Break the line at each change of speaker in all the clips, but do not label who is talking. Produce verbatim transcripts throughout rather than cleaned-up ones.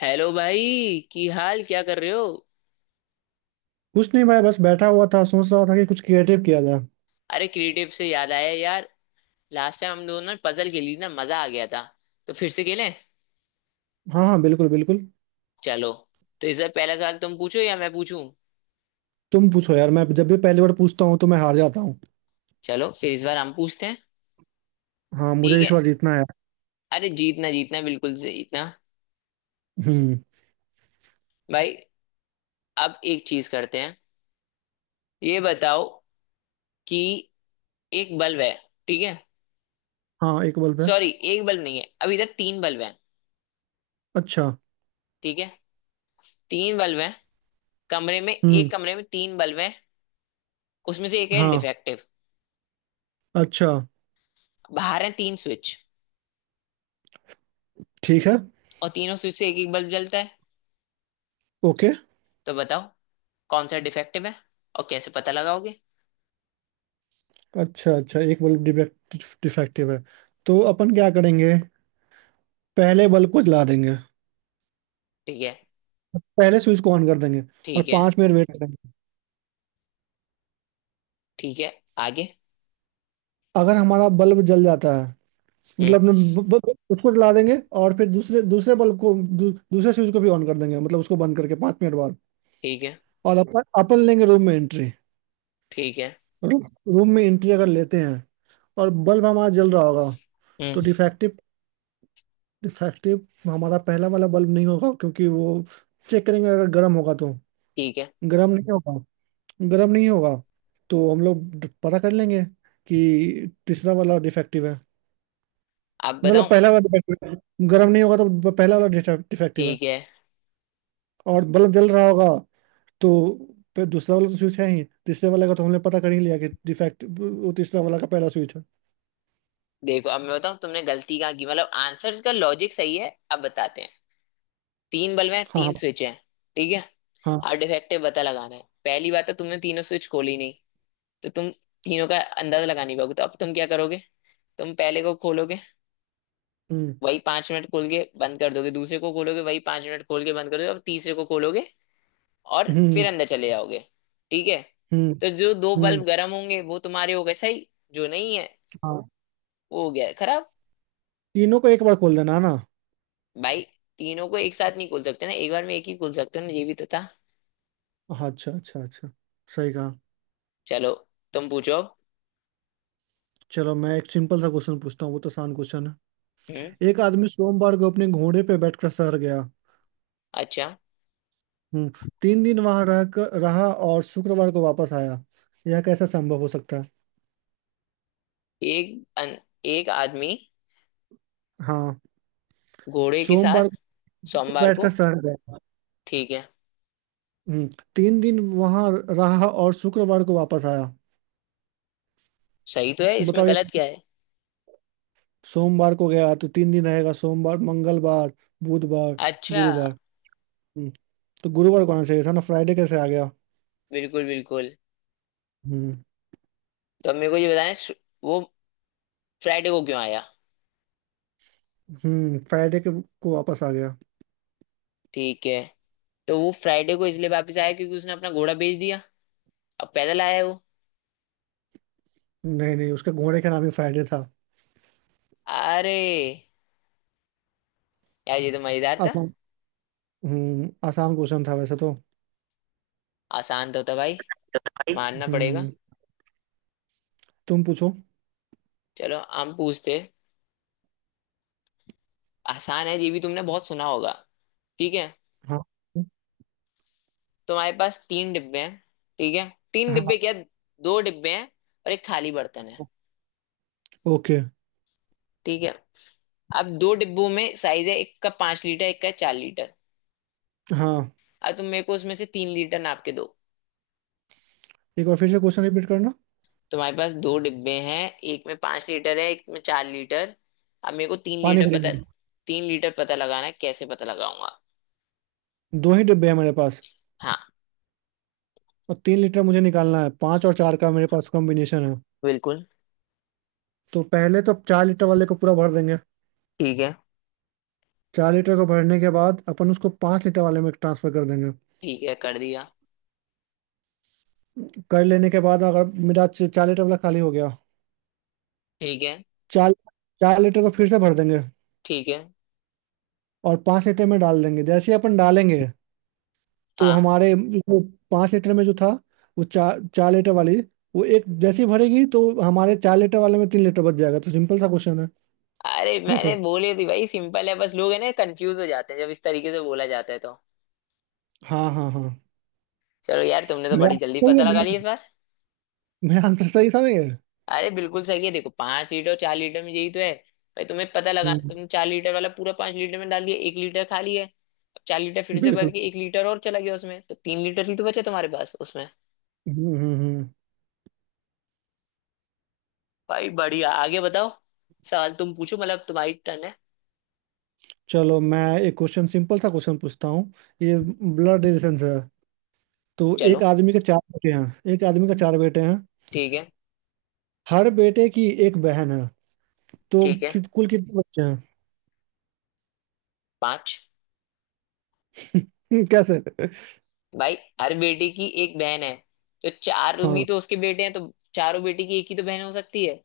Hello भाई, की हाल क्या कर रहे हो?
कुछ नहीं भाई, बस बैठा हुआ था, सोच रहा था कि कुछ क्रिएटिव किया जाए।
अरे, क्रिएटिव से याद आया यार। लास्ट टाइम हम दोनों ने पजल खेली ना, मजा आ गया था। तो फिर से खेलें?
हाँ हाँ, बिल्कुल बिल्कुल।
चलो। तो इस बार पहला सवाल तुम पूछो या मैं पूछूं?
तुम पूछो यार, मैं जब भी पहली बार पूछता हूँ तो मैं हार जाता हूँ।
चलो, फिर इस बार हम पूछते हैं।
हाँ, मुझे
ठीक है।
इस बार जीतना है यार।
अरे जीतना जीतना, बिल्कुल से जीतना।
हम्म।
भाई। अब एक चीज करते हैं। ये बताओ, कि एक बल्ब है। ठीक है।
हाँ, एक बल्ब है।
सॉरी, एक बल्ब नहीं है, अब इधर तीन बल्ब है।
अच्छा।
ठीक है। तीन बल्ब है। कमरे में
हम्म।
एक कमरे में तीन बल्ब है। उसमें से एक है
हाँ।
डिफेक्टिव।
अच्छा।
बाहर है तीन स्विच।
ठीक है।
और तीनों स्विच से एक एक बल्ब जलता है।
ओके।
तो बताओ, कौन सा डिफेक्टिव है और कैसे पता लगाओगे?
अच्छा अच्छा, एक बल्ब डिफेक्ट डिफेक्टिव है। तो अपन क्या करेंगे? पहले बल्ब को जला देंगे।
ठीक है।
पहले स्विच को ऑन कर देंगे। और
ठीक है।
पाँच मिनट वेट करेंगे।
ठीक है। आगे।
अगर हमारा बल्ब जल जाता है,
हम्म।
मतलब न- ब- ब- उसको जला देंगे और फिर दूसरे दूसरे बल्ब को दू, दूसरे स्विच को भी ऑन कर देंगे, मतलब उसको बंद करके पाँच मिनट बाद।
ठीक है।
और अपन अपन लेंगे रूम में एंट्री।
ठीक है।
रूम रूम में एंट्री अगर लेते हैं और बल्ब हमारा जल रहा होगा, तो
हम्म।
डिफेक्टिव डिफेक्टिव हमारा पहला वाला बल्ब नहीं होगा, क्योंकि वो चेक करेंगे अगर गर्म होगा तो।
ठीक है।
गर्म नहीं होगा, गर्म नहीं होगा तो हम लोग पता कर लेंगे कि तीसरा वाला डिफेक्टिव है।
अब
मतलब
बताऊं?
पहला वाला डिफेक्टिव है, गर्म नहीं होगा तो पहला वाला डिफेक्टिव है।
ठीक है।
और बल्ब जल रहा होगा तो फिर दूसरा वाला तो स्विच है ही, तीसरे वाले का तो हमने पता कर ही लिया कि डिफेक्ट, वो तीसरा वाला का पहला स्विच है।
देखो, अब मैं बताऊं तुमने गलती कहाँ की। मतलब आंसर का लॉजिक सही है, अब बताते हैं। तीन बल्ब हैं,
हाँ हाँ
तीन स्विच हैं। ठीक है।
हाँ।
और डिफेक्टिव पता लगाना है। पहली बात तो, तुमने तीनों स्विच खोली नहीं। तो तुम तीनों का अंदाजा लगा नहीं पाओगे। तो अब तुम क्या करोगे? तुम पहले को खोलोगे।
हम्म
वही पांच मिनट खोल के बंद कर दोगे, दूसरे को खोलोगे, वही पांच मिनट खोल के बंद कर दोगे, और तीसरे को खोलोगे। और फिर
हम्म
अंदर चले जाओगे। ठीक है।
हम्म।
तो जो दो
हम्म।
बल्ब गर्म होंगे वो तुम्हारे हो गए सही। जो नहीं है,
हाँ।
वो हो गया खराब।
तीनों को एक बार खोल देना है ना?
भाई, तीनों को एक साथ नहीं खोल सकते ना, एक बार में एक ही खोल सकते हो ना, ये भी तो था।
हाँ, अच्छा अच्छा अच्छा। सही कहा।
चलो, तुम पूछो अब।
चलो, मैं एक सिंपल सा क्वेश्चन पूछता हूँ, वो तो आसान क्वेश्चन है।
हम्म।
एक आदमी सोमवार को अपने घोड़े पे बैठकर शहर गया।
अच्छा,
हम्म। तीन दिन वहां रह कर रहा और शुक्रवार को वापस आया। यह कैसा संभव हो सकता है?
एक अन, एक आदमी
हाँ।
घोड़े के
सोमवार
साथ
को
सोमवार को।
बैठकर शहर गया।
ठीक है।
हम्म, तीन दिन वहां रहा और शुक्रवार को वापस आया।
सही तो है, इसमें
बताओ ये।
गलत क्या है?
सोमवार को गया तो तीन दिन रहेगा, सोमवार, मंगलवार, बुधवार,
अच्छा।
गुरुवार। हम्म, तो गुरुवार को आना चाहिए था ना, फ्राइडे कैसे आ गया?
बिल्कुल बिल्कुल।
हम्म।
तो अब मेरे को ये बताना है, वो फ्राइडे को क्यों आया।
हम्म फ्राइडे के को वापस आ गया।
ठीक है। तो वो फ्राइडे को इसलिए वापस आया क्योंकि उसने अपना घोड़ा बेच दिया। अब पैदल आया है वो।
नहीं नहीं, उसके घोड़े का नाम ही फ्राइडे था।
अरे, यार ये तो मजेदार था।
आसान। हम्म आसान क्वेश्चन था वैसे तो।
आसान तो था भाई। मानना पड़ेगा।
हम्म। तुम पूछो।
चलो, हम पूछते। आसान है, ये भी तुमने बहुत सुना होगा। ठीक है।
हाँ
तुम्हारे पास तीन डिब्बे हैं। ठीक है। तीन
हाँ।
डिब्बे क्या, दो डिब्बे हैं। और एक खाली बर्तन है।
ओके।
ठीक है। अब दो डिब्बों में साइज है, एक का पांच लीटर, एक का चार लीटर।
हाँ।
अब तुम मेरे को उसमें से तीन लीटर नाप के दो।
एक बार फिर से क्वेश्चन रिपीट करना।
तुम्हारे पास दो डिब्बे हैं। एक में पांच लीटर है, एक में चार लीटर। अब मेरे को तीन
पानी
लीटर पता,
भरेंगे।
तीन लीटर पता लगाना है, कैसे पता लगाऊंगा?
दो ही डिब्बे हैं मेरे पास
हाँ,
और तीन लीटर मुझे निकालना है। पाँच और चार का मेरे पास कॉम्बिनेशन है।
बिल्कुल।
तो पहले तो चार लीटर वाले को पूरा भर देंगे।
ठीक है।
चार लीटर को भरने के बाद अपन उसको पाँच लीटर वाले में ट्रांसफर कर देंगे।
ठीक है, कर दिया।
कर लेने के बाद अगर मेरा च- चार लीटर वाला खाली हो गया।
ठीक है।
चार चार लीटर को फिर से भर देंगे
ठीक है।
और पाँच लीटर में डाल देंगे। जैसे ही अपन डालेंगे, तो
हाँ।
हमारे जो पाँच लीटर में जो था, वो चार चार लीटर वाली, वो एक जैसी भरेगी तो हमारे चार लीटर वाले में तीन लीटर बच जाएगा, तो सिंपल सा क्वेश्चन है।
अरे
ये
मैंने
तो।
बोली थी भाई, सिंपल है, बस लोग है ना कंफ्यूज हो जाते हैं जब इस तरीके से बोला जाता है तो।
हाँ हाँ हाँ।
चलो यार, तुमने तो
मेरा
बड़ी जल्दी
सही
पता लगा
है,
ली इस बार।
मेरा आंसर सही था ना ये?
अरे बिल्कुल सही है। देखो, पांच लीटर और चार लीटर में यही तो है। भाई तुम्हें पता लगाना,
हम्म।
तुमने चार लीटर वाला पूरा पांच लीटर में डाल दिया, एक लीटर खाली है। चार लीटर फिर से भर
बिल्कुल।
के एक लीटर और चला गया उसमें, तो तीन लीटर ही तो बचे तुम्हारे पास उसमें।
हम्म हम्म हम्म।
भाई बढ़िया, आगे बताओ। सवाल तुम पूछो, मतलब तुम्हारी टर्न है।
चलो, मैं एक क्वेश्चन सिंपल सा क्वेश्चन पूछता हूँ। ये ब्लड रिलेशन है तो। एक
चलो।
आदमी के चार बेटे हैं एक आदमी के चार बेटे हैं।
ठीक है।
हर बेटे की एक बहन है। तो
ठीक है।
कि, कुल कितने बच्चे
पांच।
हैं? कैसे?
भाई, हर बेटे की एक बहन है। तो चार भी
हाँ
तो उसके बेटे हैं, तो चारों बेटे की एक ही तो बहन हो सकती है।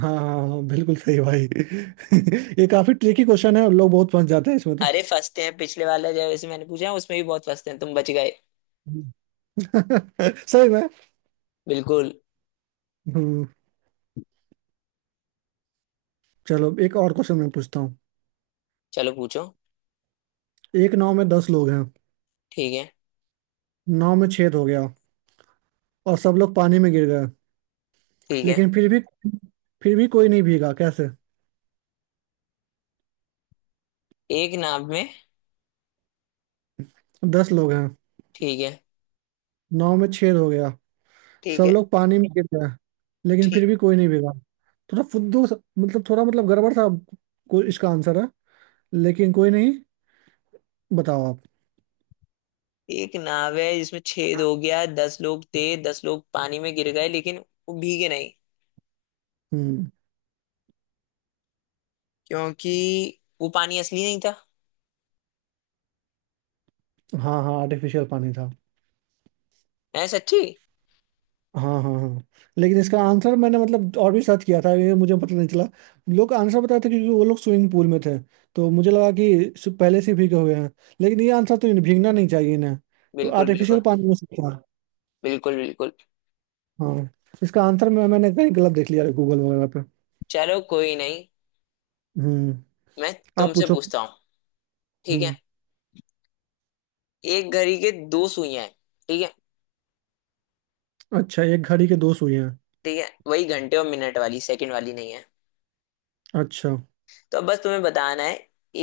हाँ हाँ हाँ, बिल्कुल सही भाई। ये काफी ट्रिकी क्वेश्चन है, लोग बहुत फंस जाते हैं इसमें तो।
अरे फंसते हैं, पिछले वाला जैसे मैंने पूछा है, उसमें भी बहुत फंसते हैं, तुम बच गए।
सही में।
बिल्कुल।
हम्म। चलो एक और क्वेश्चन मैं पूछता हूँ।
चलो पूछो।
एक नाव में दस लोग हैं।
ठीक है।
नाव में छेद हो गया और सब लोग पानी में गिर गए,
ठीक है।
लेकिन फिर भी फिर भी कोई नहीं भीगा, कैसे?
एक नाव में।
दस लोग हैं।
ठीक है।
नाव में छेद हो गया।
ठीक
सब
है।
लोग पानी में गिर गए, लेकिन फिर
ठीक।
भी कोई नहीं भीगा। थोड़ा फुद्दू सा- मतलब थोड़ा, मतलब गड़बड़ सा। कोई इसका आंसर है, लेकिन कोई नहीं। बताओ आप।
एक नाव है जिसमें छेद हो गया, दस लोग थे, दस लोग पानी में गिर गए, लेकिन वो भीगे नहीं।
हम्म।
क्योंकि वो पानी असली नहीं था।
हाँ हाँ, आर्टिफिशियल पानी था।
है सच्ची?
हाँ हाँ हाँ। लेकिन इसका आंसर मैंने, मतलब और भी सर्च किया था, ये मुझे पता नहीं चला। लोग आंसर बताए थे क्योंकि वो लोग स्विमिंग पूल में थे, तो मुझे लगा कि सु- पहले से भीगे हुए हैं। लेकिन ये आंसर तो इन्हें भीगना नहीं चाहिए इन्हें। तो
बिल्कुल
आर्टिफिशियल
बिल्कुल।
पानी में से था।
बिल्कुल बिल्कुल।
हाँ। इसका आंसर मैं मैंने कहीं गलत देख लिया है, गूगल वगैरह पे।
चलो, कोई नहीं।
हम्म।
मैं
आप
तुमसे
पूछो।
पूछता हूँ। ठीक है।
हम्म।
एक घड़ी के दो सुइयां हैं। ठीक है।
अच्छा, एक घड़ी के दो सुइयां।
ठीक है, वही घंटे और मिनट वाली, सेकंड वाली नहीं है।
अच्छा।
तो अब बस तुम्हें बताना है,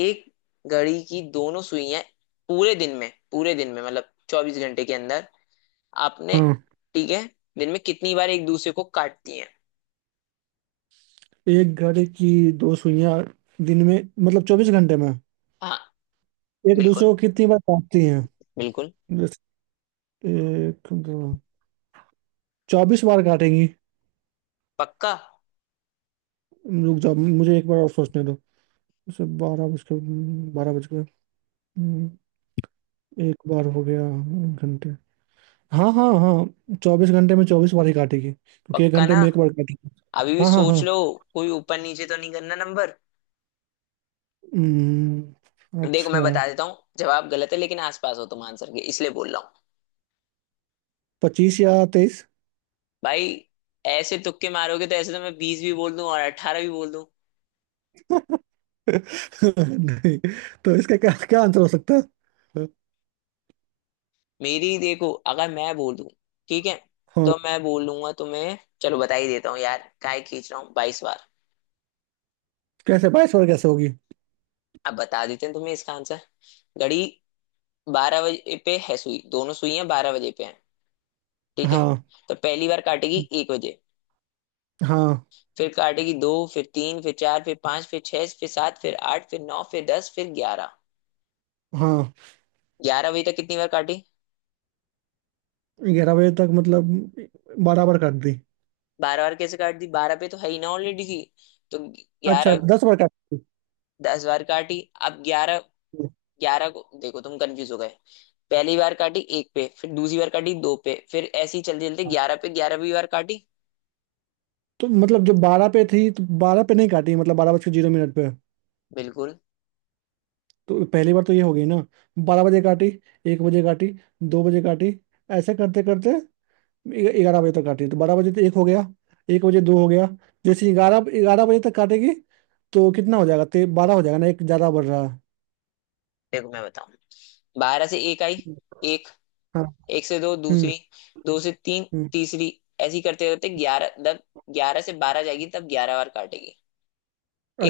एक घड़ी की दोनों सुइयां पूरे दिन में, पूरे दिन में मतलब चौबीस घंटे के अंदर, आपने।
हाँ,
ठीक है। दिन में कितनी बार एक दूसरे को काटती हैं?
एक घड़ी की दो सुइयां दिन में, मतलब चौबीस घंटे में
हाँ,
एक
बिल्कुल।
दूसरे को कितनी बार काटती हैं?
बिल्कुल।
जैसे एक, दो, चौबीस बार काटेंगी।
पक्का?
रुक जाओ, मुझे एक बार और सोचने दो। जैसे बारह बज के बारह बज गए। हम्म, एक बार हो गया एक घंटे। हाँ हाँ हाँ, चौबीस घंटे में चौबीस बार ही काटेगी क्योंकि एक
पक्का
घंटे
ना?
में एक बार काटेगी।
अभी भी
हाँ हाँ
सोच
हाँ।
लो। कोई ऊपर नीचे तो नहीं करना नंबर?
हम्म,
देखो मैं
अच्छा।
बता देता हूँ, जवाब गलत है लेकिन आसपास हो तुम आंसर के, इसलिए बोल रहा हूँ।
पच्चीस या तेईस।
भाई, ऐसे तुक्के मारोगे तो ऐसे तो मैं बीस भी बोल दूं और अठारह भी बोल दूं।
नहीं। तो इसका क्या क्या आंसर हो सकता है?
मेरी ही देखो, अगर मैं बोल दूं। ठीक है।
हाँ।
तो मैं बोलूंगा तुम्हें, चलो बता ही देता हूँ यार, काय खींच रहा हूँ, बाईस बार।
कैसे बाईस और कैसे होगी?
अब बता देते हैं तुम्हें इसका आंसर। घड़ी बारह बजे पे है सुई, दोनों सुइयां बारह बजे पे हैं। ठीक है।
हाँ
तो पहली बार काटेगी एक बजे।
हाँ
फिर काटेगी दो, फिर तीन, फिर चार, फिर पांच, फिर छह, फिर सात, फिर आठ, फिर नौ, फिर दस, फिर ग्यारह।
हाँ।
ग्यारह बजे तक कितनी बार काटी?
ग्यारह बजे तक मतलब बराबर कर दी।
बारह बार कैसे काट दी? बारह पे तो है ही ना, ऑलरेडी थी। तो
अच्छा,
ग्यारह।
दस बार काटी।
दस बार काटी। अब ग्यारह। ग्यारह को देखो, तुम कंफ्यूज हो गए। पहली बार काटी एक पे, फिर दूसरी बार काटी दो पे, फिर ऐसे ही चलते चलते
हाँ,
ग्यारह पे ग्यारहवीं बार काटी।
तो मतलब जो बारह पे थी, तो बारह पे नहीं काटी, मतलब बारह बज के जीरो मिनट पे।
बिल्कुल।
तो पहली बार तो ये हो गई ना। बारह बजे काटी, एक बजे काटी, दो बजे काटी, ऐसे करते करते ग्यारह बजे तक काटी तो बारह बजे तो एक हो गया, एक बजे दो हो गया। जैसे ग्यारह ग्यारह बजे तक काटेगी तो कितना हो जाएगा? ते बारह हो जाएगा ना, एक ज्यादा बढ़ रहा है।
देखो मैं बताऊं। बारह से एक आई। एक।
हाँ।
एक से दो,
हम्म
दूसरी। दो से तीन।
हम्म।
तीसरी। ऐसी करते करते ग्यारह, जब ग्यारह से बारह जाएगी, तब ग्यारह बार काटेगी।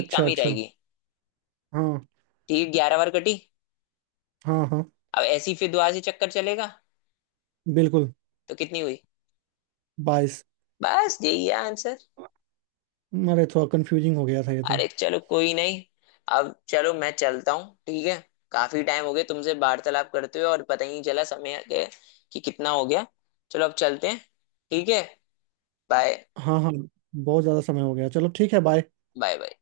एक कम ही
अच्छा।
रहेगी।
हाँ
ठीक है, ग्यारह बार कटी।
हाँ हाँ।
अब ऐसी फिर दोबारा से चक्कर चलेगा।
बिल्कुल।
तो कितनी हुई?
बाईस।
बस यही है आंसर।
अरे थोड़ा कंफ्यूजिंग हो गया था ये तो।
अरे चलो, कोई नहीं। अब चलो, मैं चलता हूँ, ठीक है। काफी टाइम हो गया तुमसे वार्तालाप करते हुए, और पता ही नहीं चला समय के कि कितना हो गया। चलो, अब चलते हैं। ठीक है। बाय।
हाँ हाँ। बहुत ज्यादा समय हो गया, चलो ठीक है, बाय।
Bye bye.